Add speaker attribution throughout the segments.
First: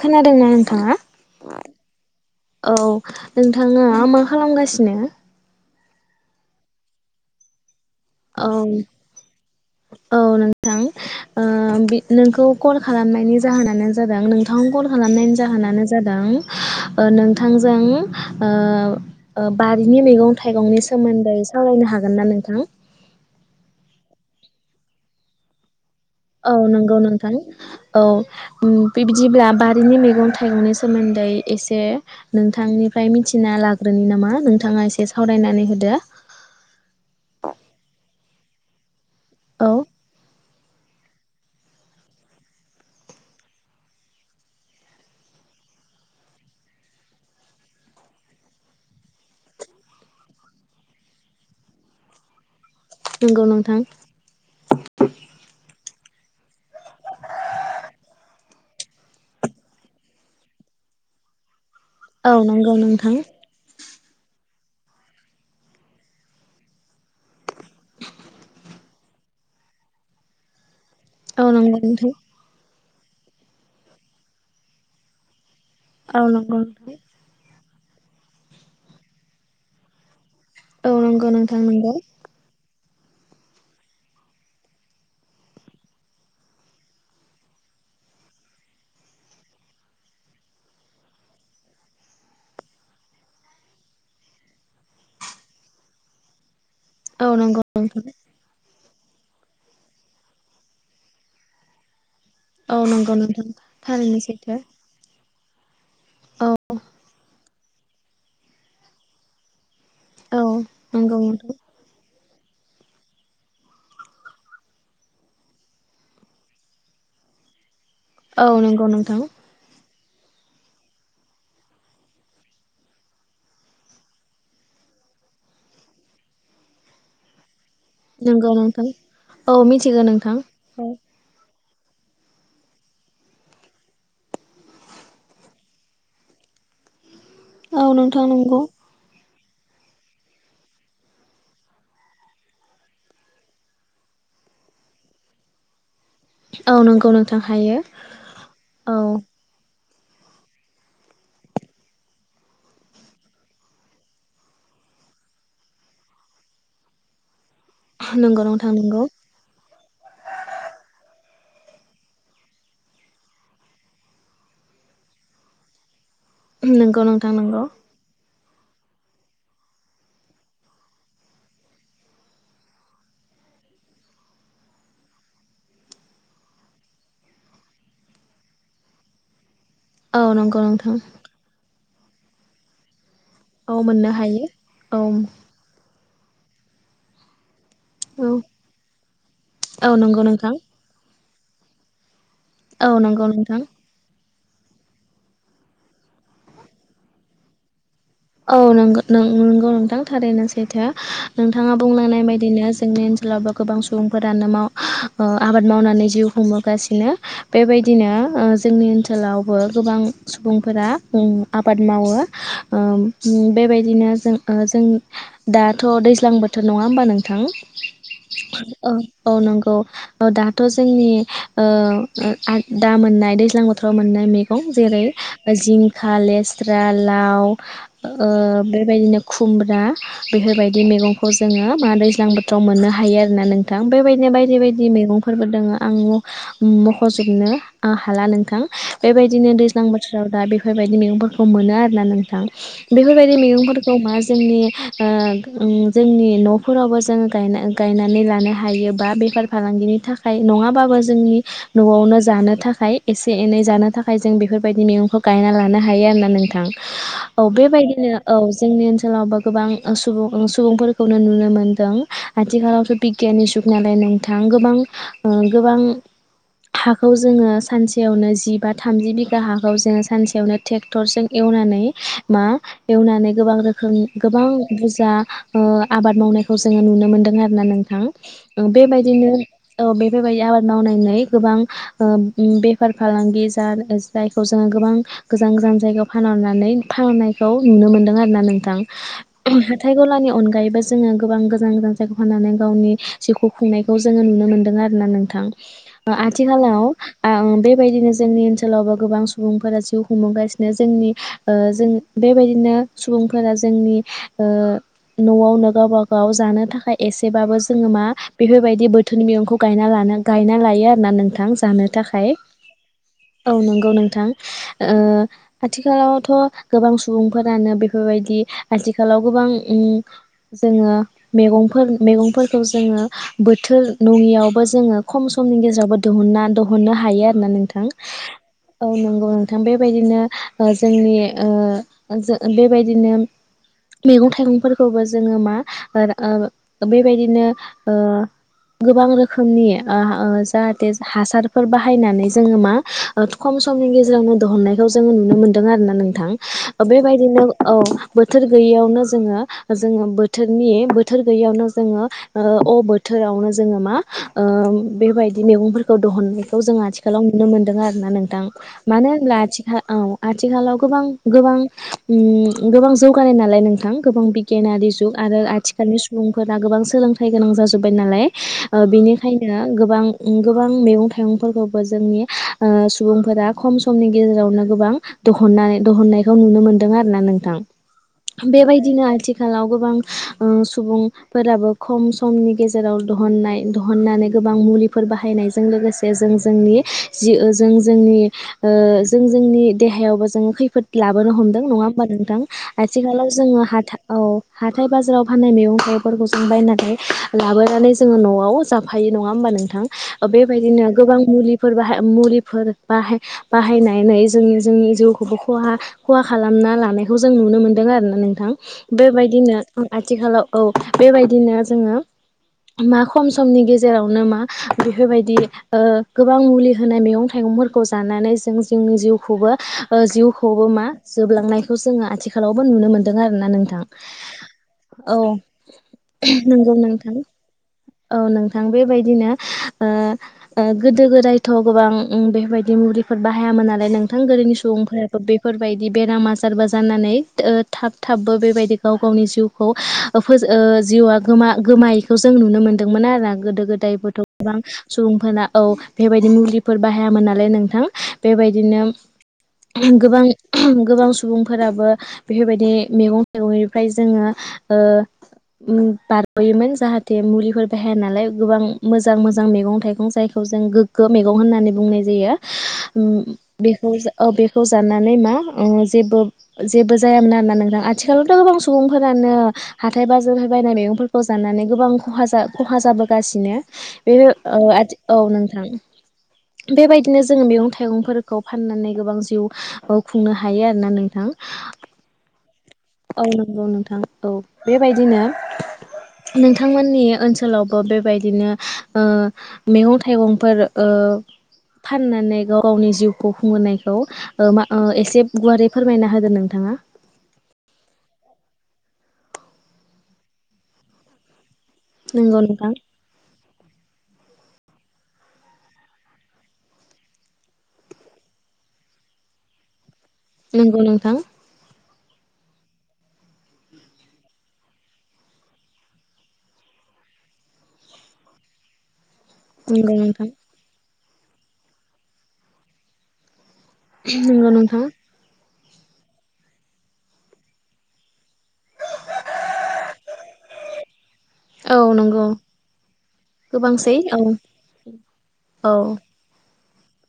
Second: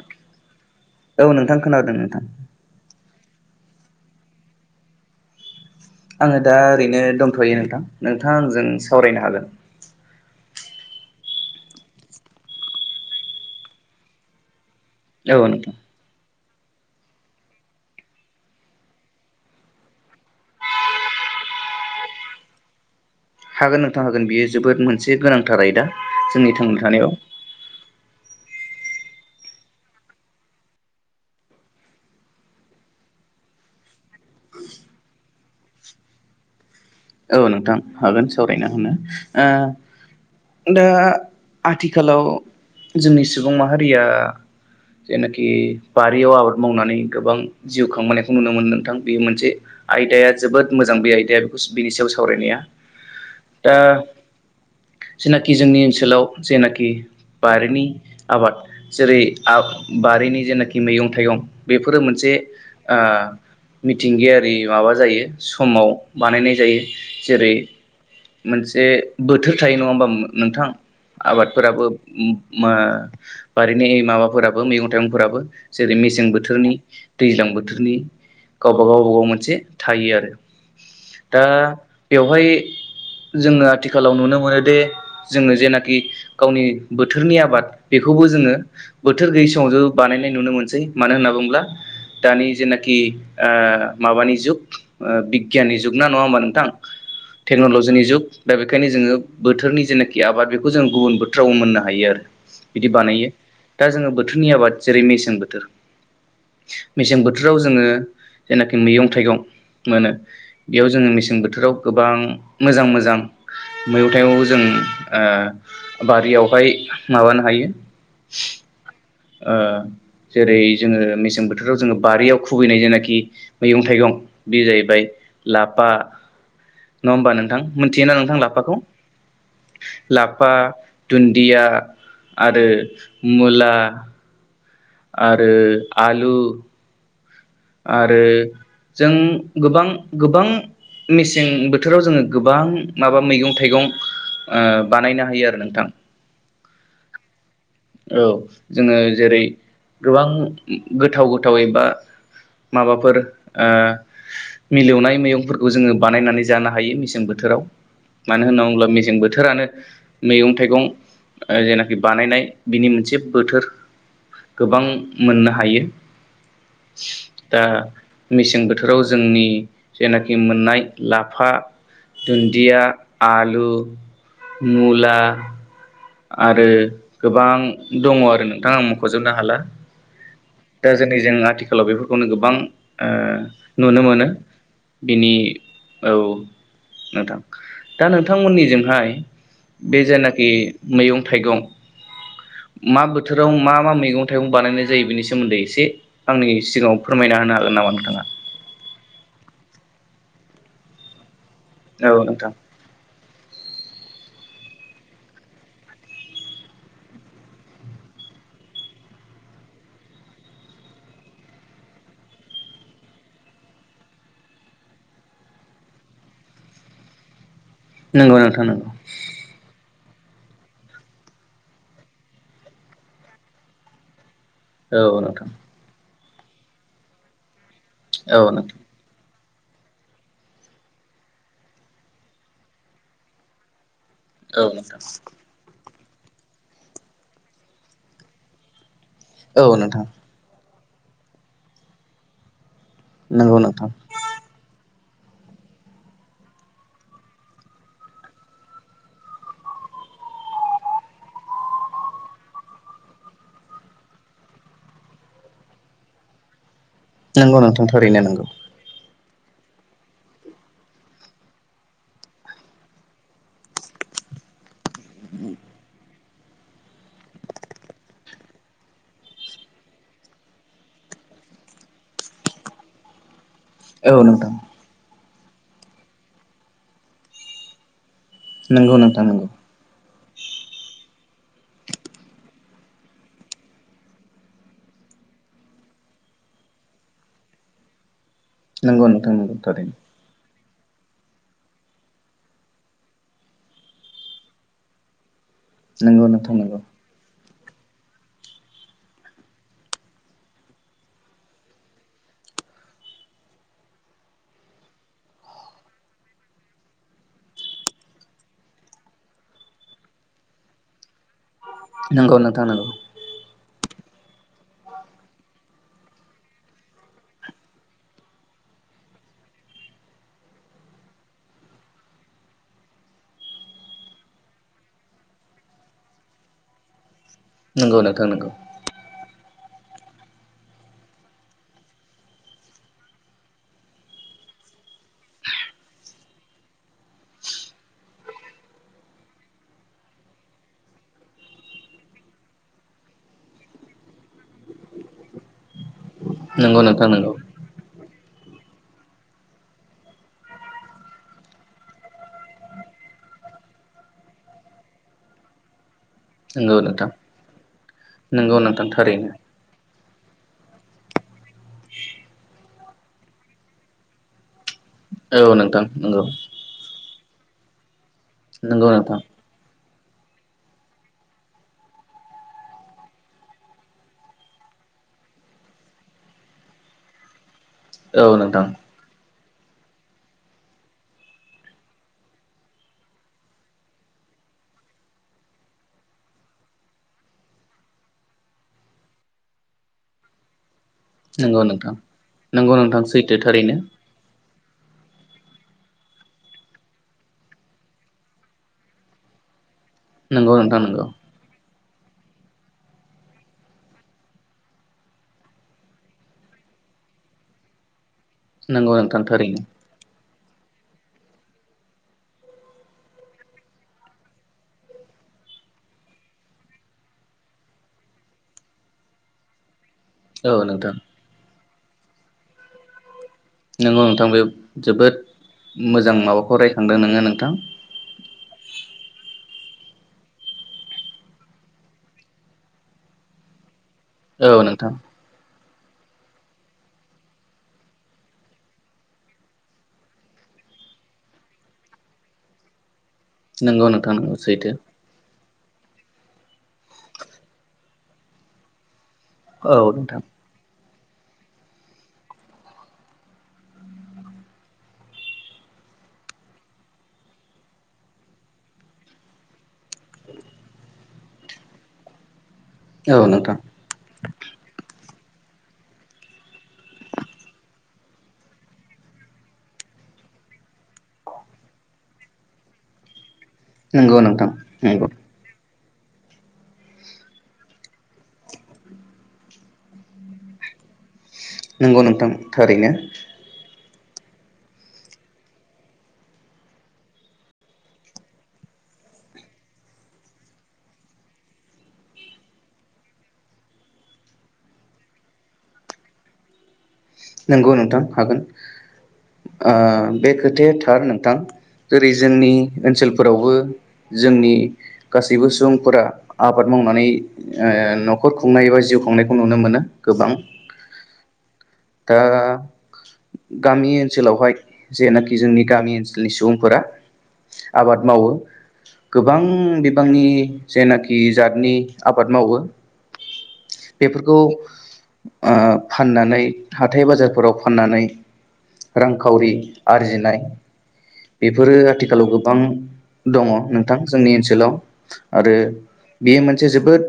Speaker 1: खोनादोंना नोंथाङा?
Speaker 2: औ नोंथां खोनादों नोंथां
Speaker 1: औ। नोंथाङा मा खालामगासिनो
Speaker 2: आङो दा ओरैनो दंथ'यो नोंथां। नोंथाङा
Speaker 1: औ
Speaker 2: आंजों सावरायनो हागोन।
Speaker 1: औ नोंथां ओ नोंखौ कल खालामनायनि जाहोनानो जादों नोंथां कल खालामनायनि
Speaker 2: औ नोंथां
Speaker 1: जाहोनानो जादों ओ नोंथांजों ओ बारिनि मैगं थाइगंनि सोमोन्दै सावरायनो हागोन ना नोंथां?
Speaker 2: हागोन नोंथां हागोन बियो जोबोद मोनसे गोनांथार आयदा। जोंनि
Speaker 1: औ
Speaker 2: थांना
Speaker 1: नंगौ
Speaker 2: थानायाव
Speaker 1: नोंथां औ। दे बिदिब्ला बारिनि मैगं थाइगंनि सोमोन्दै एसे नोंथांनिफ्राय मिथिना लाग्रोनि नामा नोंथाङा एसे सावरायनानै होदो।
Speaker 2: औ नोंथां हागोन सावरायना होनो। ओ
Speaker 1: औ
Speaker 2: दा आथिखालाव जोंनि सुबुं माहारिया जेनाखि बारियाव आबाद मावनानै गोबां जिउ खांबोनायखौ नुनो मोनो नोंथां बे मोनसे आयदाया जोबोद मोजां बे आयदाया बेखौ स बिनि सायाव सावरायनाया
Speaker 1: नंगौ
Speaker 2: दा
Speaker 1: नोंथां
Speaker 2: जेनाखि जोंनि ओन सोलाव जेनाखि बारिनि आबाद जेरै आ बारिनि जेनाखि मैगं थाइगं बेफोरो
Speaker 1: औ
Speaker 2: मोनसे
Speaker 1: नंगौ
Speaker 2: ओ
Speaker 1: नोंथां
Speaker 2: मिथिंगायारि माबा जायो समाव बानायनाय जायो जेरै मोनसे बोथोर थायो नङा होमबाब नोंथां
Speaker 1: औ नंगौ
Speaker 2: आबादफोराबो
Speaker 1: नोंथां
Speaker 2: मम बारिनि माबाफोराबो मैगं थाइगंफोराबो जेरै
Speaker 1: औ
Speaker 2: मेसें
Speaker 1: नंगौ
Speaker 2: बोथोरनि
Speaker 1: नोंथां
Speaker 2: दैज्लां बोथोरनि गावबा गाव गावबा गाव मोनसे थायो आरो
Speaker 1: औ नंगौ
Speaker 2: दा
Speaker 1: नोंथां नंगौ
Speaker 2: बेवहाय जोङो आथिखालाव नुनो मोनोदिे जोङो जेनाखि गावनि बोथोरनि आबाद बेखौबो जोङो बोथोर गैयि समाव जो बानायनाय नुनो मोनसै मानो होनना बुङोब्ला दानि जेनाखि माबानि जुग बिगियाननि जुग। नंगौना नङा होबा नोंथां?
Speaker 1: औ नंगौ नोंथां
Speaker 2: टेक्न'लजिनि जुग दा बेखायनो जोङो बोथोरनि जेनाखि आबाद बेखौ जों गुबुन बोथोराव मोननो हायो आरो
Speaker 1: औ
Speaker 2: बिदि
Speaker 1: नंगौ
Speaker 2: बानायो
Speaker 1: नोंथां
Speaker 2: दा जोङो
Speaker 1: थारैनो
Speaker 2: बोथोरनि
Speaker 1: सैथो
Speaker 2: आबाद जेरै मेसें बो
Speaker 1: औ
Speaker 2: [unintelligible] मिसें बोथ थोराव जोङो जेनाखि मैगं थाइगं मोनो
Speaker 1: औ
Speaker 2: जों
Speaker 1: नंगौ
Speaker 2: मेसें
Speaker 1: नोंथां
Speaker 2: बोथोराव गोबां बां मोजां मोजां मैगं थाइगंखौ जों ओ बारियावहाय माबानो हायो।
Speaker 1: औ नंगौ नोंथां
Speaker 2: ओ जेरै जोङो मेसें बोथोराव जोङो बारियाव खुबैनाय जेनाखि मैगं थाइगं बेयो जाहैबाय लाफा नङा होमबा नोंथां? मिथियोना नोंथां लाफाखौ
Speaker 1: औ मिथिगौ नोंथां
Speaker 2: लाफा
Speaker 1: औ
Speaker 2: दुन्दिया आरो मुला आरो आलु
Speaker 1: औ
Speaker 2: आरो
Speaker 1: नोंथां नंगौ
Speaker 2: जों गोबां गोबां मेसें बोथोराव जोङो गोबां माबा मैगं थाइगं ओ बानायनो हायो आरो नोंथां
Speaker 1: औ नंगौ नोंथां हायो
Speaker 2: औ जोङो
Speaker 1: औ
Speaker 2: जेरै गोबां गोथाव गोथावैबा माबाफोर ओ मिलौनाय मैगंफोरखौ जोङो बानायनानै जानो हायो मेसें बोथोराव। मानो
Speaker 1: नंगौ
Speaker 2: होनना
Speaker 1: नोंथां
Speaker 2: बुब्ला
Speaker 1: नंगौ
Speaker 2: मेसें बोथोरानो मैगं थाइगं ओ जेनाखि बानायनाय बिनि मोनसे बोथोर गोबां मोननो हायो।
Speaker 1: नोंगौ नोंथां
Speaker 2: दा
Speaker 1: नोंगौ।
Speaker 2: मेसें बोथोराव जोंनि जेनाखि मोननाय लाफा दुन्दिया आलु मुला आरो गोबां दङ आरो नोंथा आं मुंख'जोबनो हाला
Speaker 1: औ नंगौ नोंथां
Speaker 2: लावनो बेफोरखौनो गोबां ओ
Speaker 1: औ
Speaker 2: नुनो
Speaker 1: मोननो
Speaker 2: मोनो
Speaker 1: हायो औ
Speaker 2: बिनि औ नोंथां दा
Speaker 1: औ
Speaker 2: नोंथांमोननिजोंहाय
Speaker 1: औ
Speaker 2: बे
Speaker 1: नंगौ
Speaker 2: जायनाखि
Speaker 1: नोंथां
Speaker 2: मैगं थाइगं
Speaker 1: औ
Speaker 2: मा
Speaker 1: नंगौ
Speaker 2: बोथोराव
Speaker 1: नोंथां
Speaker 2: मा-मा मैगं थायाव बानायनाय जायो बिनि सोमोन्दै एसे आंनि सिगाङाव फोरमायना होनो हागोन नामा नों
Speaker 1: नों नोंगौ नोंथां थारैनो सैथो नोंथाङा
Speaker 2: औ
Speaker 1: बुंलांनाय
Speaker 2: नोंथां
Speaker 1: बायदिनो जोंनि ओनसोलावबो गोबां सुबुं फोरानो माव ओ आबाद मावनानै जिउ खुंबोगासिनो बेबायदिनो ओ जोंनि ओनसोलावबो गोबां सुबुंफोरा ओ आबाद मावो ओ उम बेबायदिनो जों ओ जों दाथ' दैज्लां बोथोर नङा होमबा नोंथां
Speaker 2: नंगौ नोंथां
Speaker 1: औ
Speaker 2: नंगौ
Speaker 1: औ नंगौ औ दाथ' जोंनि ओ आ दा मोननाय दैज्लां बोथोराव मोननाय मे गं
Speaker 2: औ
Speaker 1: जेरै
Speaker 2: नोंथां
Speaker 1: जिं खा लेस्रा लाव ओ
Speaker 2: औ नोंथां
Speaker 1: बेबायदिनो खुमब्रा बेफोरबायदि मैगंखौ जोङो मा दैज्लां बोथोराव मोननो हायो आरोना नोंथां बेबायदिनो बायदि
Speaker 2: औ
Speaker 1: बायदि
Speaker 2: नोंथां
Speaker 1: मैगंफोरबो दोङो आं म मख'जोबनो आ हाला नोंथां बेबायदिनो
Speaker 2: औ
Speaker 1: दैज्लां
Speaker 2: नोंथां
Speaker 1: बोथोराव दा बे फोरबायदि मैगंफोरखौ मोनो आरोना नोंथां बेफोरबायदि
Speaker 2: नंगौ नोंथां
Speaker 1: मैगंफोरखौ मा जोंनि ओ ओं जोंनि न'फोरावबो जों गायना गायनानै लानो हायो बा बेफार फालांगिनि थाखाय नङाबाबो जोंनि न'आवनो जानो थाखाय एसे एनै जानो थाखाय जों बेफोरबायदि मैगंखौ गायना लानो हायो आरोना नोंथां
Speaker 2: नंगौ नों
Speaker 1: बायदिनो औ जोंनि ओनसो सोलावबो गोबां ओं सुबुं ओं सुबुंफोरखौनो नुनो मोन्दों आथिखालावथ' बिगियाननि जुग नालाय नोंथां गोबां ओ गोबां हाखौ जोङो सानसेयावनो जिबा थामजि बिगा हाखौ जोङो सानसेयावनो ट्रेक्टरजों एवनानै मा एवनानै गोबां रो खोम
Speaker 2: औ
Speaker 1: गोबां
Speaker 2: नोंथां
Speaker 1: बुजा ओ आबाद मावनायखौ जोङो नुनो मोनदों आरो ना नोंथां
Speaker 2: नंगौ नोंथां
Speaker 1: बेबायदिनो
Speaker 2: नंगौ
Speaker 1: औ बे बेबायदि आबाद मावनानै गोबां ओ उम बेफार फालांगि जानो जायखौ जों गोबां गोजान गोजान जायगायाव फानहरनानै फाहामनायखौ नुनो मोन्दों आरो ना नोंथां
Speaker 2: नंगौ नोंथां नंगौ
Speaker 1: उम
Speaker 2: थारैनो
Speaker 1: हाथाय गलानि अनगायै जोङो गोबां गोजान गोजान जायगा फाननानै गावनि जिउखौ खुंनायखौ जोङो नुनो मोन्दों आरो ना नोंथां।
Speaker 2: नंगौ नोंथां नंगौ
Speaker 1: आथिखाालाव आं। बेबायदिनो जोंनि ओनसोलावबो गोबां सुबुंफोरा जिउ खुंबोगासिनो जोंनि। ओ जों बेबायदिनो सुबुंफोरा जोंनि ओ न'आवनो गावबा गाव जानो थाखाय एसेबाबो जोङो मा बेफोर बायदि बोथोननि मैगंखौ गायना लानो गायना लायो आरो ना नोंथां। जानो थाखाय
Speaker 2: नंगौ नोंथां
Speaker 1: औ नोंगौ नो। थां ओ आथिखालाव। थ' गोबां सुबुंफोरानो बेफोरबायदि आथिखालाव गोबां उम जोङो मेगंफोर मेगंफोरखौ जोङो बोथोर नङियावबो जोङो खम समनि गेजेरावबो दिहुनना दहुननो हायो आरो। होनबा नोंथां
Speaker 2: नंगौ
Speaker 1: औ नंगौ। ओ बेबायदिनो जोंनि। ओ जो बेबायदिनो मेगं थाइगंफोरखौबो जोङो मा ओ ओ बेबायदिनो ओ गोबां रोखोमनि ओ ओ जाहाथे हासारफोर बाहायनानै जोङो मा ओ खम समनि गेजेरावनो दहुननायखौ जोङो नुनो मोन्दों आरो ना नो। थां
Speaker 2: नंगौ नोंथां नंगौ
Speaker 1: बेबायदिनो औ। बोथोर गैयैयावनो जोङो जोङो बोथोरनि बोथोर गैयियावनो जोङो ओ अ बोथोरावनो जोङो मा ओ बेबायदि मेगंफोर। खौ दहुननायखौ जों
Speaker 2: नंगौ नोंथां
Speaker 1: आथिखालाव नुनो मोन्दों आरो ना
Speaker 2: नंगौ
Speaker 1: नोंथां मानो
Speaker 2: थारैनो
Speaker 1: होनब्ला आथिखालाव। आथिखालाव। गोबां। गोबां उम। गोबां जौगानाय नालाय नोंथां गोबां। गिेनारि जुग आरो
Speaker 2: औ नोंथां
Speaker 1: आथिखालनि
Speaker 2: नंगौ
Speaker 1: सुबुंफोरा गोबां सोलों। थाइ गोनां जाजोब्बाय नालाय। ओ
Speaker 2: नंगौ नोंथां
Speaker 1: बिनिखायनो गोबां। गोबां मेगं थाइगंफोरखौबो जोंनि ओ सुबुंफोरा खम समनि गेजेरावनो गोबां दख। नानै दहननायखौ नुनो मोन्दों आरो ना नोंथां।
Speaker 2: औ नोंथां
Speaker 1: बेबायदिनो आथि। खालाव गोबां ओ सुबुंफोराबो खम समनि गेजेराव दहननाय दहननानै गोबां मुलिफोर बाहायनायजों लोगोसे जों जोंनि जि जों जोंनि ओ जों जोंनि देहायावबो। जोङो खैफोद। लाबोनो हमदों नङा होमबा नोंथां
Speaker 2: नंगौ नोंथां
Speaker 1: आथिखालाव
Speaker 2: सैथो
Speaker 1: जोङो
Speaker 2: थारैनो
Speaker 1: हाथा औ। हाथाय बाजाराव फाननाय मेगं थाइगंफोरखौ जों बायनानै लाबोनानै जोङो न'आव जाफायो नङा होमबा नोंथां।
Speaker 2: नंगौ नोंथां
Speaker 1: बेबायदिनो
Speaker 2: नंगौ
Speaker 1: गोबां मुलि। फोर बाहाय मुलिफोर बाहाय बाहायनानै जोंनि जोंनि जि खौ खहा खहा खालामना लानायखौ जों नुनो मोनदों आरोना नों। थां
Speaker 2: नंगौ नोंथां
Speaker 1: बेबायदिनो
Speaker 2: थारैनो
Speaker 1: आ आथिखालाव। औ बेबायदिनो जोङो मा खम समनि गेजेरावनो मा बेफोरबायदि ओ गोबां मुलि होनाय मेगं थाइगंफोरखौ जानानै जों जोंनि जिउखौबो। ओ
Speaker 2: औ
Speaker 1: जिउखौबो मा
Speaker 2: नोंथां
Speaker 1: जोबलांनाय। खौ जोङो आथिखालावबो नुनो मोनो।
Speaker 2: नोंगौ नोंथां बे
Speaker 1: औ
Speaker 2: जोबोद मोजां माबाखौ रायखांदों नोङो नोंथां।
Speaker 1: औ नोंथां बेबायदिनो ओ ओ गोदो गोदायथ' गोबां बेफोरबायदि मुलिफोर बाहायामोन नालाय नों थां
Speaker 2: औ
Speaker 1: गोदोनि
Speaker 2: नोंथां
Speaker 1: सुबुंफोराबो बेफोर बेबायदि बेराम आजारबो जानानै ओ थाब थाबबो बेबायदि गाव गावनि जिउखौ ओ फोजो ओ जिउआ गोमा गोमायैखौ जों नुनो मोन दोंमोन आरो गोदो
Speaker 2: नंगौ
Speaker 1: गोदाय
Speaker 2: नोंथां
Speaker 1: बोथ'
Speaker 2: नंगौ
Speaker 1: गोबां
Speaker 2: सैथो
Speaker 1: सुबुंफोरा औ बेबायदि मुलिफोर बाहायामोन नालाय नोंथां बेबायदिनो।
Speaker 2: औ नोंथां
Speaker 1: गोबां गोबां सुबुंफोराबो बेफोरबायदि मैगं-थाइगंनिफ्राय जोङो ओ बारगयोमोन जाहाथे मुलिफोर बाहाया नालाय गोबां मोजां मोजां मैगं थाइगं जायखौ जों गोग्गो मैगं होननानै बुंनाय जायो।
Speaker 2: औ नोंथां
Speaker 1: बेखौ जो बेखौ जाननानै मा जेबो जेबो जायामोन आरोना नोंथां आथिखालावथ गोबां सुबुंफोरानो हाथाय बाजारफ्राय बायनाय मैगंफोरखौ जानानै गोबां खहा जा खहा जाबोगासि नो
Speaker 2: नंगौ
Speaker 1: बेफोर
Speaker 2: नोंथां
Speaker 1: ओ आथि
Speaker 2: नंगौ
Speaker 1: औ नोंथां। बेबायदिनो जोङो मैगं थाइगंफोरखौ फाननानै गोबां जिउ खुंनो हायो आरोना नोंथां।
Speaker 2: नंगौ नोंथां। थारैनो
Speaker 1: औ नंगौ नोंथां। औ बेबायदिनो नोंथांमोननि ओनसोलावबो बेबायदिनो ओ मेगं थाइगंफोर ओ फाननानै गाव गावनि जिउखौ खुंहोनायखौ मा एसे गुवारै फोरमायना होदो नोंथाङा।
Speaker 2: नंगौ नोंथां हागोन ओ बे खोथाया थार नोंथां। जेरै
Speaker 1: नंगौ
Speaker 2: जोंनि
Speaker 1: नोंथां
Speaker 2: ओनसोलफोरावबो जोंनि गासैबो सुबुंफोरा आबाद मावनानै ओ न'खर खुंनाय एबा जिउ खुंनायखौ नुनो मोनो। गोबां
Speaker 1: नंगौ नोंथां।
Speaker 2: दा गामि ओनसोलावहाय जेनाखि जोंनि गामि ओनसोलनि सुबुंफोरा आबाद मावो। गोबां
Speaker 1: नंगौ
Speaker 2: बिबांनि
Speaker 1: नोंथां
Speaker 2: जेनाखि जातनि आबाद मावो। बेफोरखौ
Speaker 1: नंगौ नोंथां
Speaker 2: ओ फाननानै हाथाय बाजारफोराव फाननानै रांखावरि आरजिनाय बेफोरो
Speaker 1: औ
Speaker 2: आथिखालाव
Speaker 1: नंगौ
Speaker 2: गोबां दङ
Speaker 1: गोबांसै
Speaker 2: नोंथां
Speaker 1: औ
Speaker 2: जोंनि ओनसोलाव आरो
Speaker 1: औ
Speaker 2: बेयो मोनसे जोबोद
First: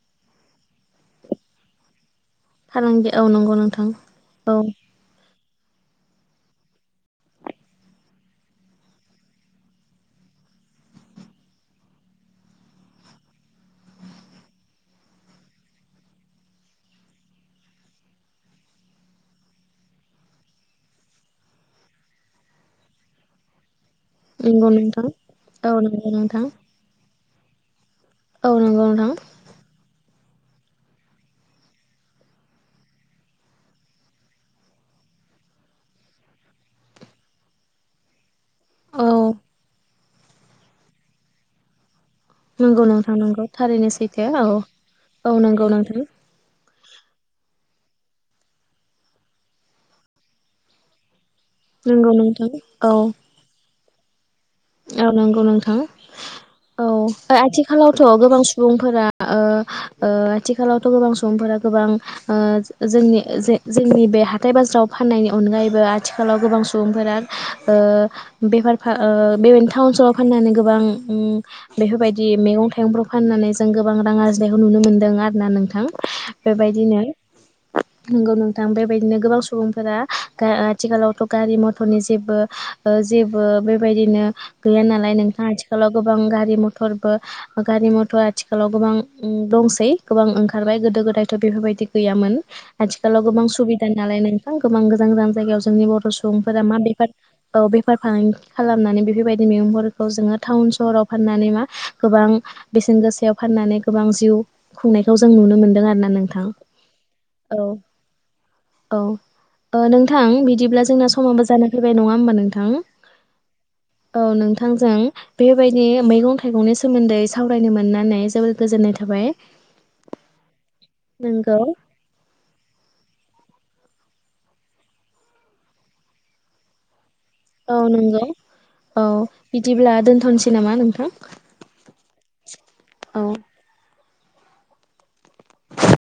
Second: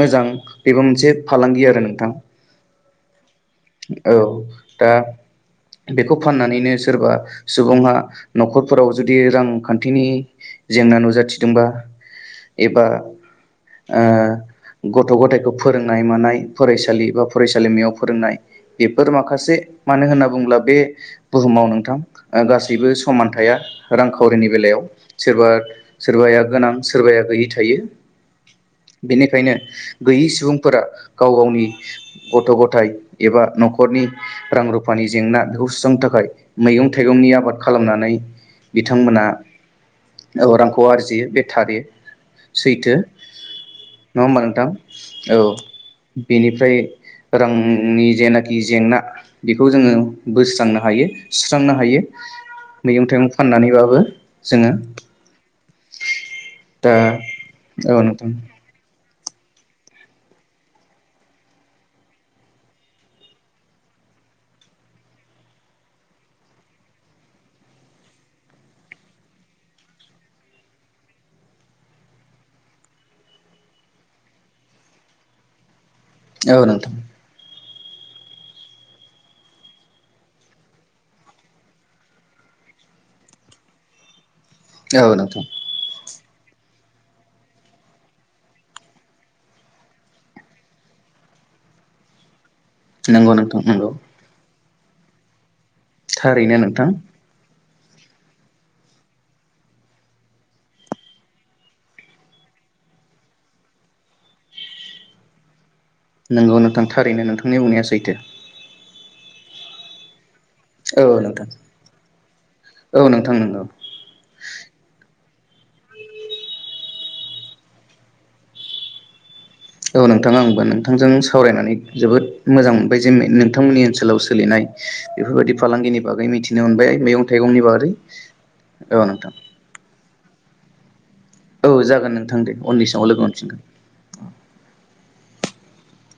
Speaker 2: मोजां बेबो मोनसे फालांगि आरो नोंथां।
Speaker 1: फालांगि औ नंगौ नोंथां औ।
Speaker 2: दा बेखौ फाननानैनो सोरबा सुबुङा नखरफोराव जुदि रांखान्थिनि जेंना नुजाथिदोंबा एबा ओ गथ गथायखौ फोरोंनाय मानाय फरायसालि बा फरायसालिमायाव फोरोंनाय बेफोर माखासे मानो होनना बुङोब्ला बे बुहुमाव नोंथां गासैबो समान थाया रांखावरिनि
Speaker 1: नंगौ
Speaker 2: बेलायाव
Speaker 1: नोंथां
Speaker 2: सोरबा
Speaker 1: औ नंगौ
Speaker 2: सोरबाया
Speaker 1: नोंथां
Speaker 2: गोनां सोरबाया गैयि थायो
Speaker 1: औ नंगौ नोंथां
Speaker 2: बेनिखायनो गैयि सुबुंफोरा गाव गावनि गथ' ग थाय एबा न'खरनि रां रुफानि जेंना बेखौ सुस्रांनो थाखाय मैगं थाइगंनि आबाद खालामनानै
Speaker 1: औ
Speaker 2: बिथांमोना रांखौ आरजियो बे थारि
Speaker 1: नंगौ
Speaker 2: सैथो
Speaker 1: नोंथां नंगौ थारैनो
Speaker 2: नङा
Speaker 1: सैथो
Speaker 2: होमबा
Speaker 1: औ
Speaker 2: नोंथां औ
Speaker 1: नंगौ नोंथां
Speaker 2: बेनिफ्राय रांनि जेनाखि जेंना बेखौ जोङो बोस्रांनो हायो सुस्रांनो हायो
Speaker 1: नंगौ नोंथां औ
Speaker 2: मैगं थाइगं फाननानैबाबो जोङो
Speaker 1: औ नंगौ नोंथां औ
Speaker 2: दा औ
Speaker 1: आथिखालावथ'
Speaker 2: नोंथां
Speaker 1: गोबां सुबुंफोरा ओ-ओ आथिखालावथ' गोबां सुबुंफोरा गोबां जोंनि जे जोंनि बे हाथाइ बाजाराव फाननायनि अनगायैबो आथिखालाव गोबां सुबुंफोरा बेफार फा बेबायदिनो टाउन सोहोराव फाननानै गोबां बेफोरबायदि मैगं थाइगंफ्राखौ फाननानै जों गोबां रां आरजिनायखौ नुनो मोनदों आरो ना नोंथां
Speaker 2: औ नोंथां
Speaker 1: बेबायदिनो नंगौ नोंथां बेबायदिनो गोबां सुबुंफोरा आथिखालावथ' गारि मथरनि जेबो जेबो बेबायदिनो गैया
Speaker 2: औ
Speaker 1: नालाय
Speaker 2: नोंथां
Speaker 1: नोंथाङा आथिखालाव गोबां गा गारि मथरबो गारि मथर आथिखालाव गोबां दंसै गोबां ओंखारबाय गोदो गोदायथ' बेफोरबायदि गैयामोन आथिखालाव
Speaker 2: नंगौ
Speaker 1: गोबां
Speaker 2: नोंथां
Speaker 1: सुबिदा
Speaker 2: नंगौ
Speaker 1: नालाय नों गोबां गोजान गोजान जायगायाव जोंनि बर'
Speaker 2: थारैनो
Speaker 1: सुबुंफोरा मा
Speaker 2: नोंथां
Speaker 1: बेफार औ बेफार फालांगि खालामनानै बेफोर बायदि मैगंफोरखौ जोङो टाउन सहराव फाननानै मा गोबां बेसेन गोसायाव फाननानै गोबां जिउ खुंनायखौ जों नुनो मोनदों आरो
Speaker 2: नोंगौ नोंथां थारैनो नोंथांनि बुंनाया सैथो
Speaker 1: औ नोंथां बिदि बिदिब्ला
Speaker 2: औ
Speaker 1: जोंना समाबो
Speaker 2: नोंथां
Speaker 1: जाना फैबाय नङा होमबा
Speaker 2: औ नंगौ
Speaker 1: नोंथां नोंथांजों बेबायदि मैगं थाइगंनि सोमोन्दै सावरायनो मोननानै जोबोर गोजोननाय थाबाय
Speaker 2: औ नोंथां आंबो नोंथांजों
Speaker 1: नोंगौ
Speaker 2: सावरायनानै जोबोद मोजां मोनबाय जेन नों नोंथांमोननि ओनसोलाव सोलिनाय बेफोरबायदि फालांगिनि बागै मिथिनो मोनबाय मैगं थाइगंनि
Speaker 1: औ
Speaker 2: बागै
Speaker 1: नंगौ औ बिदिब्ला दोनथ' थ'नोसै नामा नोंथां
Speaker 2: औ जागोन नोंथां दे उननि समाव लोगो
Speaker 1: औ
Speaker 2: मोनफिनगोन